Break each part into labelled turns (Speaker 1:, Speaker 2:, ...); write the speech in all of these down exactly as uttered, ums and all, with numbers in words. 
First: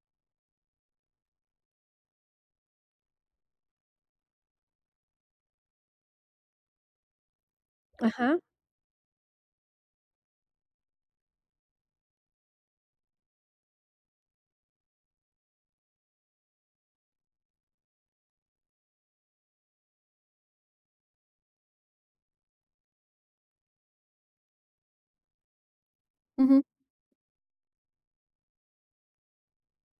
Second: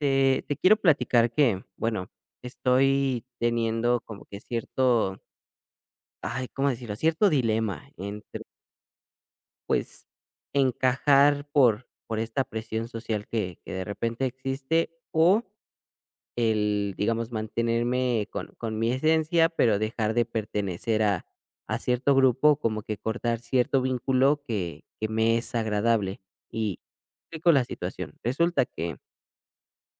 Speaker 1: Te, te quiero platicar que, bueno, estoy teniendo como que cierto, ay, ¿cómo decirlo? Cierto dilema
Speaker 2: Ajá.
Speaker 1: entre, pues, encajar por, por esta presión social que, que de repente existe o el, digamos, mantenerme con, con mi esencia, pero dejar de pertenecer a, a cierto grupo, como que cortar cierto vínculo que, que me es agradable.
Speaker 2: Ujú,
Speaker 1: Y explico la situación. Resulta que,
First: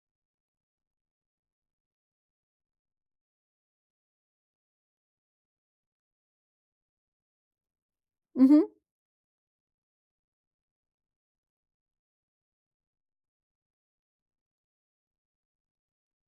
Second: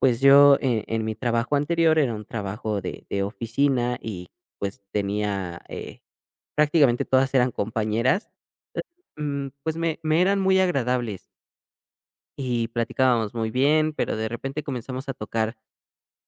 Speaker 1: pues, yo en, en mi trabajo anterior era un trabajo de, de oficina y pues tenía, eh, prácticamente todas eran compañeras.
Speaker 2: ujú.
Speaker 1: Mm, pues me, me eran muy agradables y platicábamos muy bien, pero de repente comenzamos a tocar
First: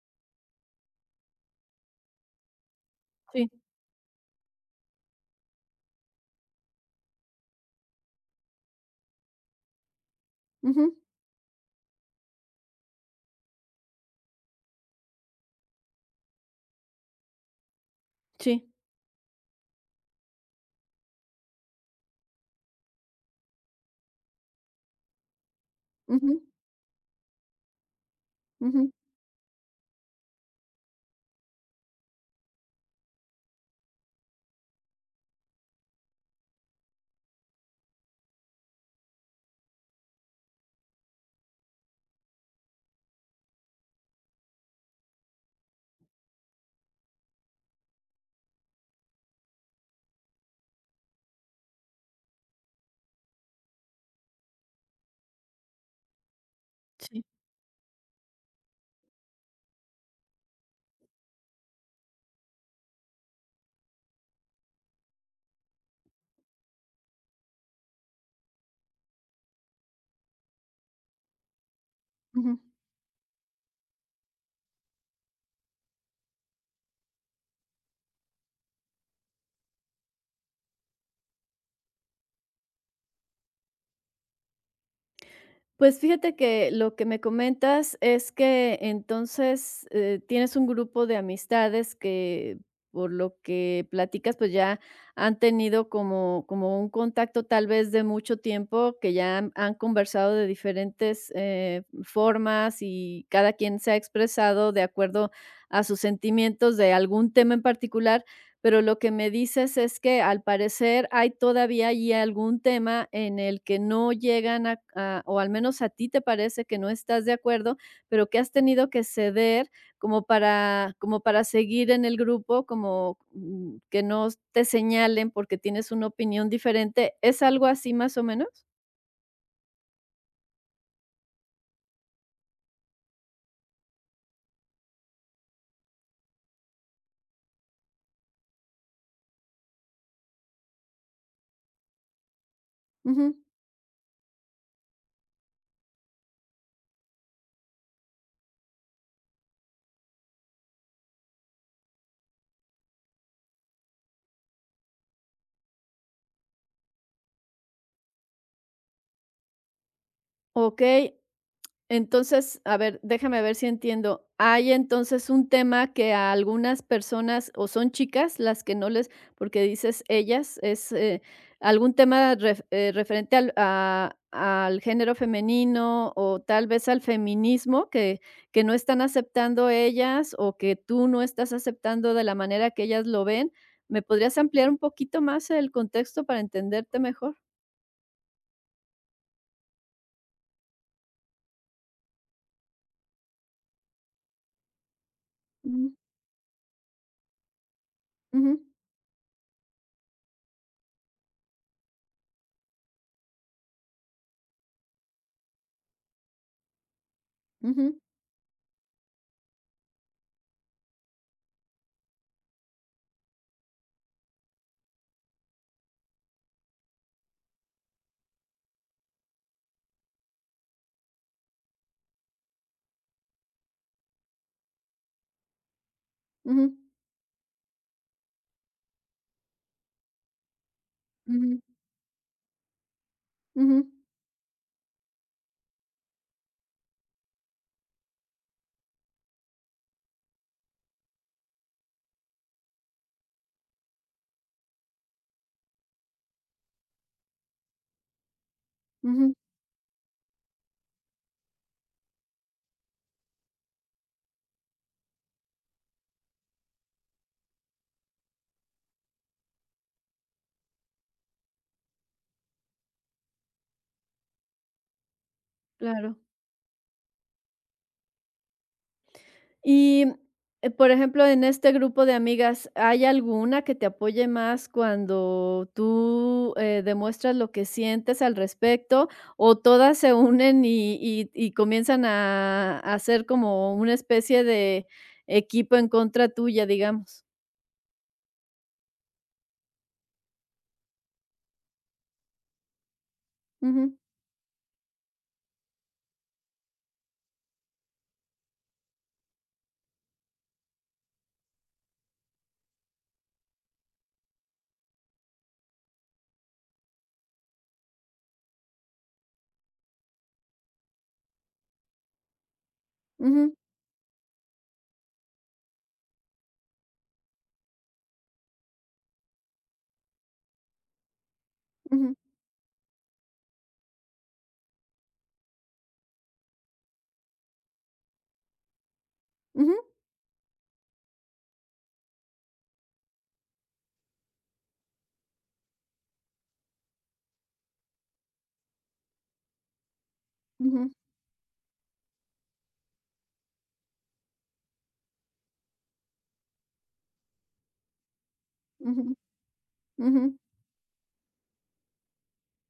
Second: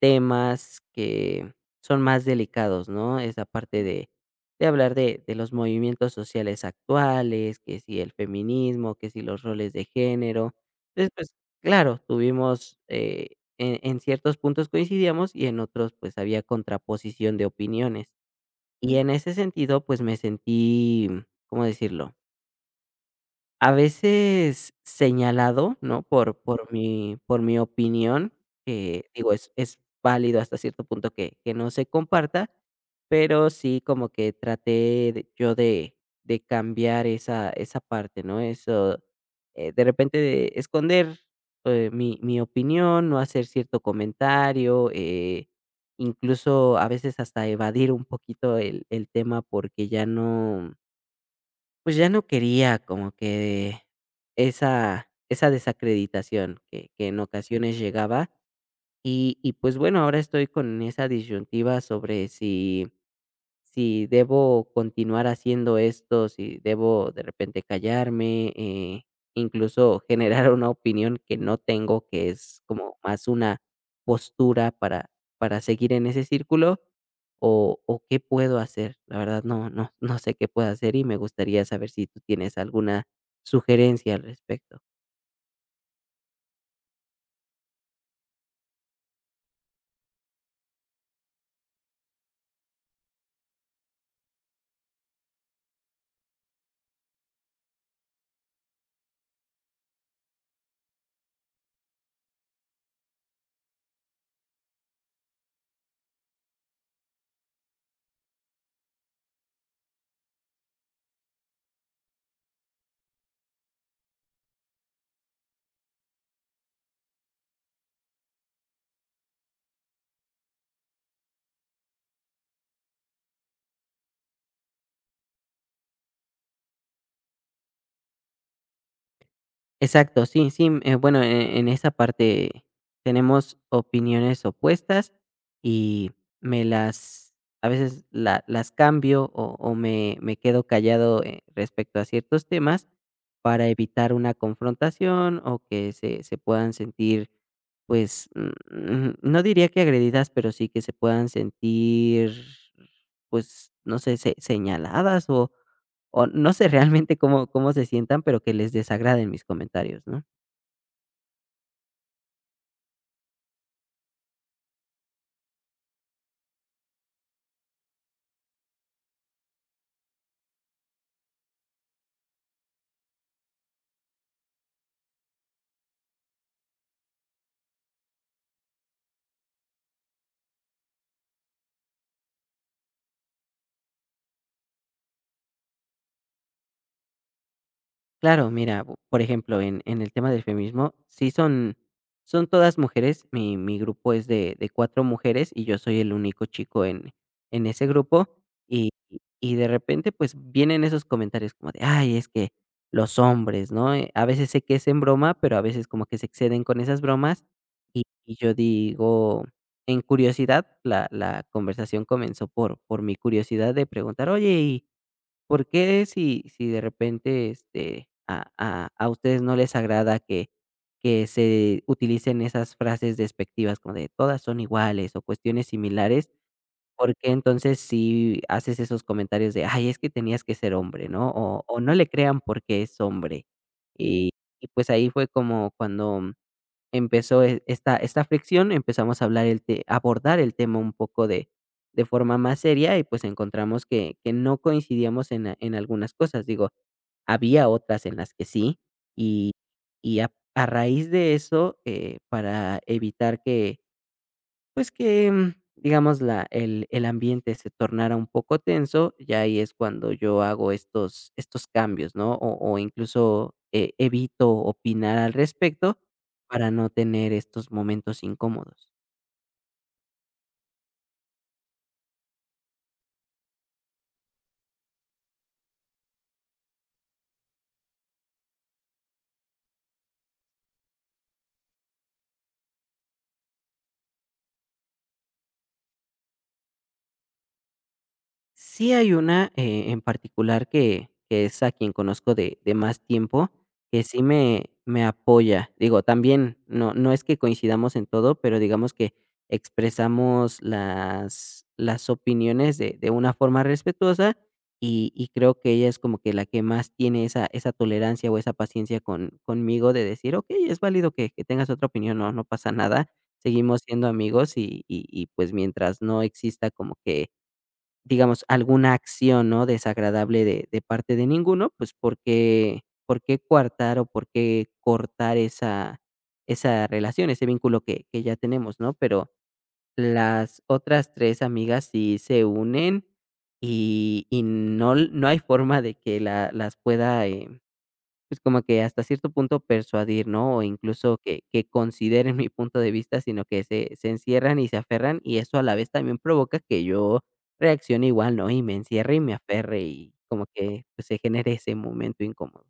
Speaker 1: temas que son más delicados, ¿no? Esa
Speaker 2: Sí,
Speaker 1: parte de, de hablar de, de los movimientos sociales actuales, que si el feminismo, que si los roles de género.
Speaker 2: ujú,
Speaker 1: Entonces, pues claro, tuvimos, eh, en, en ciertos puntos coincidíamos y en otros pues había contraposición de opiniones.
Speaker 2: sí,
Speaker 1: Y en ese sentido, pues me sentí, ¿cómo decirlo? A veces señalado, ¿no? Por
Speaker 2: ujú,
Speaker 1: por mi por mi opinión,
Speaker 2: ujú,
Speaker 1: que digo, es es válido hasta cierto punto que que no se comparta, pero sí como que traté de yo de de cambiar esa esa parte, ¿no? Eso, eh, de repente de esconder, eh, mi mi opinión, no hacer cierto comentario, eh, incluso a veces hasta evadir un poquito el el tema porque ya no pues ya no quería como que esa esa desacreditación que que en
Speaker 2: sí,
Speaker 1: ocasiones llegaba. Y y pues bueno, ahora estoy con esa disyuntiva sobre si si debo continuar haciendo esto, si debo de repente callarme, eh, incluso generar una opinión que no tengo, que
Speaker 2: ujú.
Speaker 1: es como más una postura para, para seguir en ese círculo, o, o qué puedo hacer. La verdad no, no, no sé qué puedo hacer y me gustaría saber si tú tienes alguna sugerencia al respecto.
Speaker 2: Pues fíjate que lo que me comentas es que entonces, eh, tienes un grupo de amistades que, por lo que platicas, pues ya han tenido como como un contacto tal vez de mucho tiempo, que ya han han conversado de diferentes, eh, formas y cada quien se ha expresado de acuerdo a sus sentimientos de algún tema en particular. Pero lo que me dices es que al parecer hay todavía allí algún tema en el que no llegan a, a- o al menos a ti te parece que no estás de acuerdo, pero que has tenido que ceder como para, como para seguir en el grupo, como mm, que no te señalen porque tienes una opinión diferente. ¿Es algo así más o menos?
Speaker 1: Exacto, sí, sí, mm, eh, bueno, e en esa parte tenemos opiniones opuestas y me las a veces la las cambio o o me me quedo callado, eh, respecto a ciertos temas
Speaker 2: Ujú.
Speaker 1: para evitar una confrontación o que se se puedan sentir, pues, mm, no diría que agredidas, pero sí que se puedan sentir, pues, no sé, se señaladas o o no sé realmente cómo cómo se sientan, pero que les desagraden mis comentarios, ¿no?
Speaker 2: Ok. Entonces, a ver, déjame ver si entiendo. Hay entonces un tema que a algunas personas, o son chicas las que no les, porque dices ellas, es eh, algún tema ref- eh, referente al, a- al género femenino o tal vez al feminismo que, que no están aceptando ellas o que tú no estás aceptando de la manera que ellas lo ven. ¿Me podrías ampliar un poquito más el contexto para entenderte mejor?
Speaker 1: Claro, mira, bu- por ejemplo, en, en el tema del feminismo, sí son, son todas mujeres, mi, mi grupo es de, de cuatro mujeres y yo
Speaker 2: Ujú,
Speaker 1: soy el único chico en, en ese grupo,
Speaker 2: ujú,
Speaker 1: y, y de repente pues vienen esos comentarios como de, ay, es que los hombres, ¿no? Eh, A veces sé que es en broma, pero a veces como que se exceden con esas bromas,
Speaker 2: ujú,
Speaker 1: y, y yo digo, en curiosidad, la, la conversación comenzó por, por mi curiosidad de preguntar, oye, ¿por qué si si de repente, este, a a a ustedes no les agrada que que se utilicen esas frases despectivas como de todas son iguales o cuestiones similares?
Speaker 2: ujú,
Speaker 1: ¿Por qué entonces si haces esos comentarios de: "Ay, es que tenías que ser hombre"? ¿No?
Speaker 2: ujú,
Speaker 1: O o no le crean porque es hombre.
Speaker 2: ujú,
Speaker 1: Y y pues ahí fue como cuando empezó e esta esta fricción. Empezamos a hablar el te abordar el tema un poco de de forma más seria y, pues, encontramos que que no coincidíamos en a en algunas cosas, digo, había otras en las que sí,
Speaker 2: ujú.
Speaker 1: y y a a raíz de eso, eh, para evitar que pues que, mm, digamos, la el el ambiente se tornara un poco tenso, ya ahí es cuando yo hago estos estos cambios, ¿no? O o incluso, eh, evito opinar al respecto
Speaker 2: Claro.
Speaker 1: para no tener estos momentos incómodos.
Speaker 2: Y, eh, por ejemplo, en este grupo de amigas, ¿hay alguna que te apoye más cuando tú, eh, demuestras lo que sientes al respecto, o todas se unen y y y comienzan a a hacer como una especie de equipo en contra tuya, digamos?
Speaker 1: Sí hay una, eh, en particular que que es a quien conozco de de más tiempo,
Speaker 2: Ujú,
Speaker 1: que sí me me apoya. Digo, también no no es que coincidamos en todo, pero digamos que expresamos las las opiniones de de una forma respetuosa, y y creo que ella es como que la que más tiene esa esa tolerancia o esa paciencia con conmigo de decir: "Okey, es válido que que tengas otra opinión, no no pasa nada".
Speaker 2: ujú,
Speaker 1: Seguimos siendo amigos y y y, pues, mientras no exista como que, digamos, alguna acción, ¿no?, desagradable de de parte de ninguno, pues,
Speaker 2: ujú,
Speaker 1: ¿por qué por qué coartar o por qué cortar esa esa relación, ese vínculo que que ya tenemos, ¿no? Pero
Speaker 2: ujú,
Speaker 1: las otras tres amigas sí se unen y y no no hay forma de que la las pueda, eh pues, como que hasta cierto punto persuadir, ¿no? O
Speaker 2: ujú,
Speaker 1: incluso que que consideren mi punto de vista, sino que se se encierran y se aferran, y eso a la vez también provoca que yo reaccione igual, ¿no? Y me
Speaker 2: ujú,
Speaker 1: encierre y me aferre, y
Speaker 2: ujú.
Speaker 1: como que, pues, se genere ese momento incómodo.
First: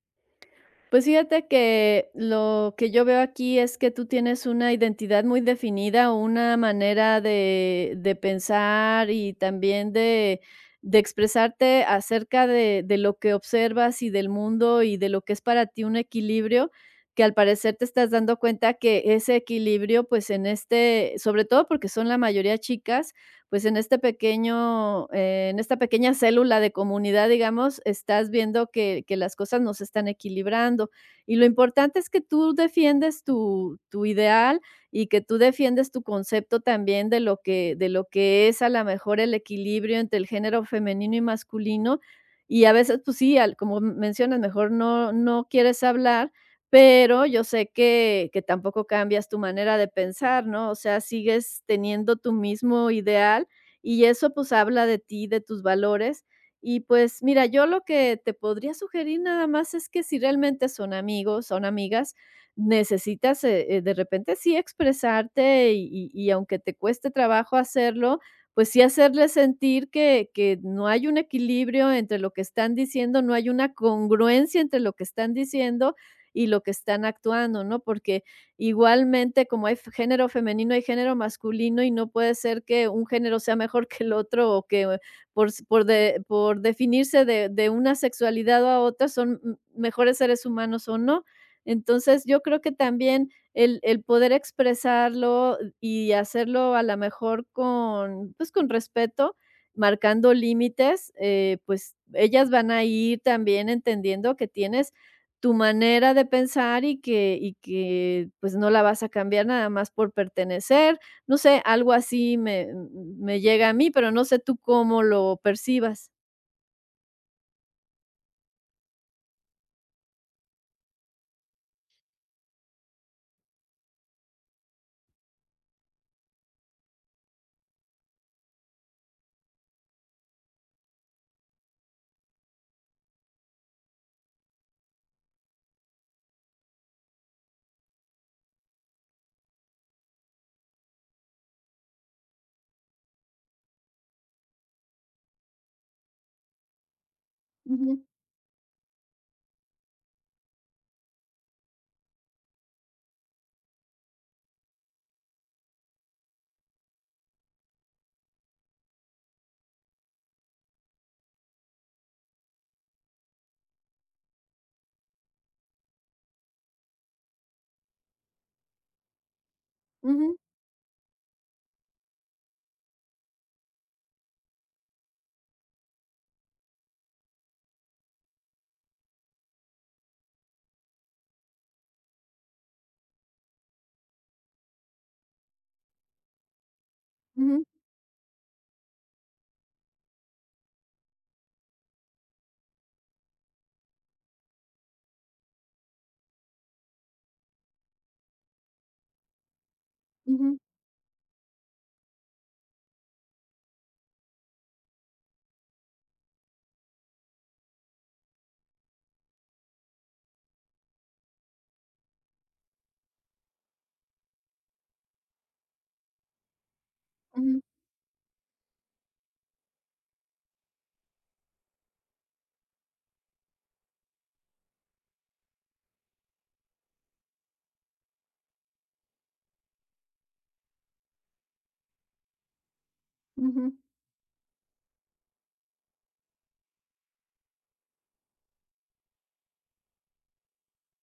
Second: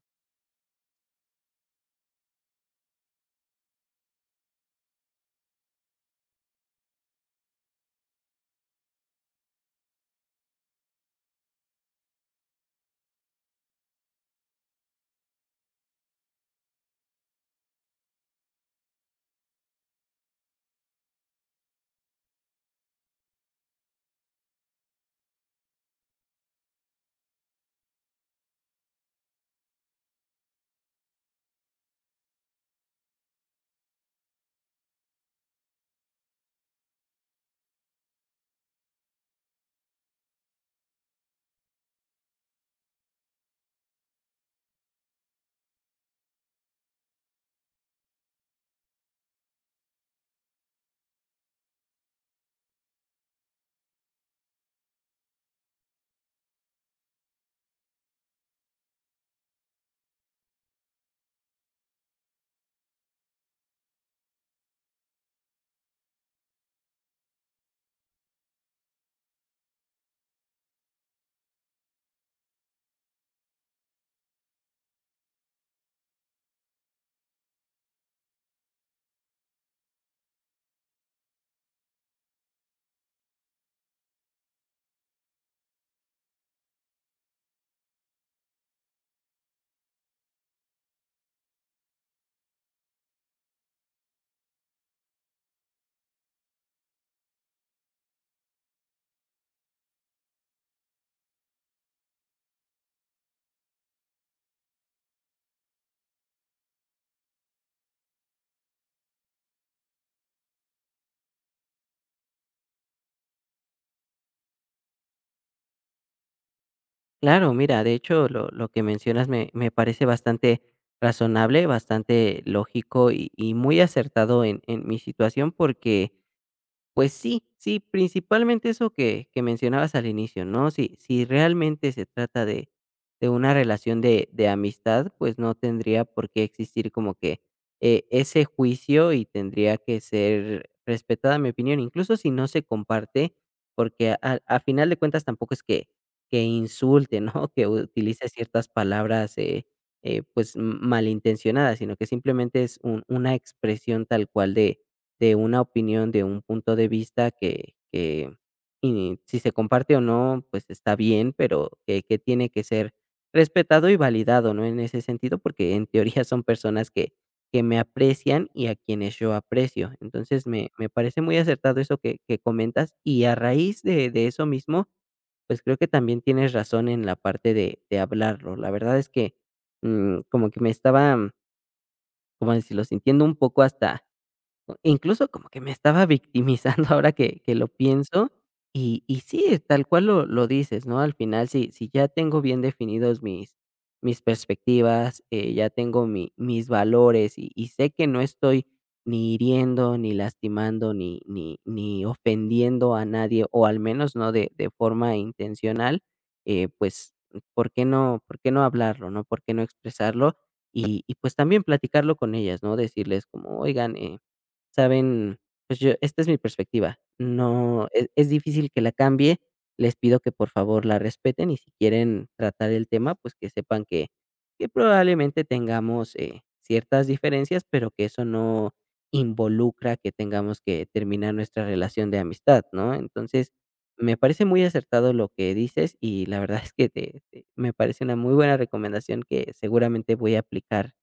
Speaker 2: Pues fíjate que lo que yo veo aquí es que tú tienes una identidad muy definida, una manera de, de pensar y también de, de expresarte acerca de, de lo que observas y del mundo y de lo que es para ti un equilibrio, que al parecer te estás dando cuenta que ese equilibrio, pues en este, sobre todo porque son la mayoría chicas, pues en este pequeño, eh, en esta pequeña célula de comunidad, digamos, estás viendo que, que las cosas no se están equilibrando. Y lo importante es que tú defiendes tu, tu ideal y que tú defiendes tu concepto también de lo que, de lo que es a lo mejor el equilibrio entre el género femenino y masculino. Y a veces, pues sí, al- como mencionas, mejor no, no quieres hablar, pero yo sé que que tampoco cambias tu manera de pensar, ¿no? O sea, sigues teniendo tu mismo ideal y eso, pues, habla de ti, de tus valores. Y, pues, mira, yo lo que te podría sugerir nada más es que si realmente son amigos, son amigas, necesitas, eh eh, de repente sí expresarte y y y aunque te cueste trabajo hacerlo, pues sí hacerles sentir que que no hay un equilibrio entre lo que están diciendo, no hay una congruencia entre lo que están diciendo y lo que están actuando, ¿no? Porque igualmente como hay género femenino, hay género masculino y no puede ser que un género sea mejor que el otro o que eh, por, s- por, de- por definirse de, de una sexualidad a otra son m- mejores seres humanos o no. Entonces yo creo que también el, el poder expresarlo y hacerlo a lo mejor con, pues, con respeto, marcando límites, eh, pues ellas van a ir también entendiendo que tiene tu manera de pensar y que y que, pues, no la vas a cambiar nada más por pertenecer. No sé, algo así me me llega a mí, pero no sé tú cómo lo percibas.
Speaker 1: Claro, mira, de hecho, lo lo que mencionas me me parece bastante razonable, bastante lógico y y muy acertado en en mi situación, porque pues sí, sí, principalmente eso que que mencionabas al inicio, ¿no? Si si realmente se trata de de una relación de de amistad, pues no tendría por qué existir como que, eh, ese juicio y tendría que ser respetada mi opinión, incluso si no se comparte, porque a a a final de cuentas tampoco es que que insulte, ¿no? Que
Speaker 2: Ujú,
Speaker 1: utilice ciertas palabras, eh eh, pues, m- malintencionadas, sino que simplemente es un una expresión tal cual de de una opinión, de un punto de vista que que, y si se comparte o no, pues está bien, pero que que tiene que ser respetado y validado, ¿no? En ese sentido, porque en teoría son personas que que me aprecian y a quienes yo aprecio.
Speaker 2: ujú,
Speaker 1: Entonces, me me parece muy acertado eso que que comentas y a raíz de de eso mismo, pues creo que también tienes razón en la parte de de hablarlo. La verdad es que, mm, como que me estaba, mm, como decirlo? Sintiendo un poco hasta incluso como que me estaba victimizando ahora que que
Speaker 2: ujú,
Speaker 1: lo pienso, y y sí, tal cual lo lo dices, ¿no? Al final, si si ya tengo bien definidos mis mis perspectivas, eh, ya tengo mi mis valores, y y sé que no estoy ni hiriendo, ni
Speaker 2: ujú,
Speaker 1: lastimando, ni ni ni ofendiendo a nadie, o al menos no de de forma intencional, eh, pues, ¿por qué no por qué no hablarlo? ¿No? ¿Por qué no expresarlo? Y y pues también platicarlo con ellas, ¿no? Decirles como: "Oigan, eh" saben, pues, yo, esta es mi perspectiva,
Speaker 2: ujú,
Speaker 1: no, es es difícil que la cambie, les pido que por favor la respeten y si quieren tratar el tema, pues, que sepan que que probablemente tengamos, eh, ciertas diferencias, pero que eso no involucra que tengamos que terminar nuestra relación de amistad, ¿no? Entonces,
Speaker 2: ujú.
Speaker 1: me parece muy acertado lo que dices y la verdad es que te te me parece una muy buena recomendación que seguramente voy a aplicar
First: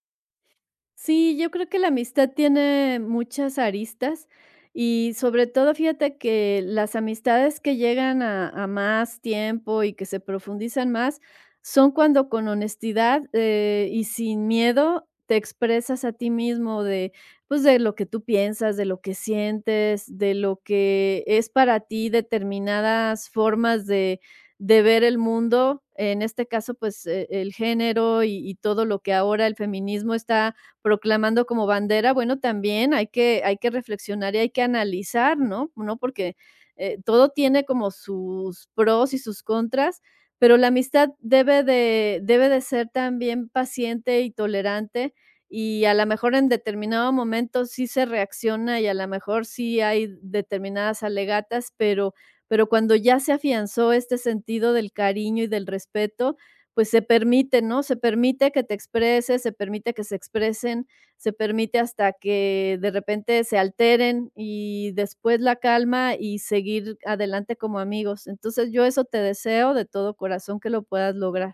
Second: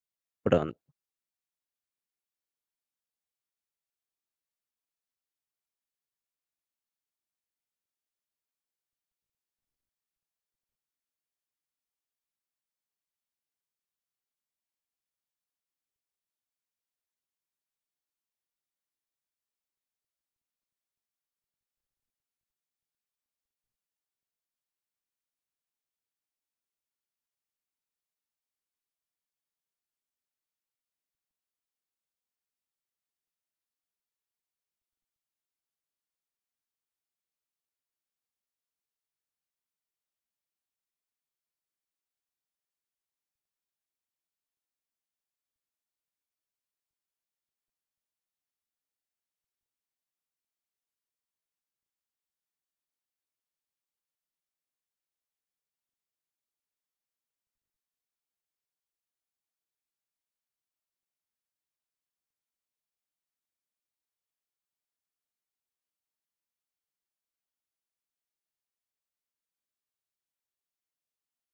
Speaker 1: pronto.
Speaker 2: Sí, yo creo que la amistad tiene muchas aristas y sobre todo fíjate que las amistades que llegan a, a más tiempo y que se profundizan más son cuando con honestidad eh, y sin miedo te expresas a ti mismo de, pues, de lo que tú piensas, de lo que sientes, de lo que es para ti determinadas formas de, de ver el mundo. En este caso, pues, eh, el género y y todo lo que ahora el feminismo está proclamando como bandera, bueno, también hay que, hay que reflexionar y hay que analizar, ¿no? ¿No? Porque eh, todo tiene como sus pros y sus contras, pero la amistad debe de, debe de ser también paciente y tolerante y a lo mejor en determinado momento sí se reacciona y a lo mejor sí hay determinadas alegatas, pero, pero cuando ya se afianzó este sentido del cariño y del respeto, pues se permite, ¿no? Se permite que te expreses, se permite que se expresen, se permite hasta que de repente se alteren y después la calma y seguir adelante como amigos. Entonces yo eso te deseo de todo corazón que lo puedas lograr.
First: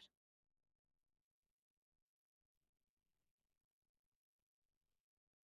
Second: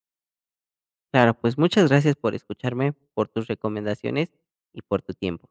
Speaker 1: Claro, pues muchas gracias por escucharme, por tus recomendaciones y por tu tiempo.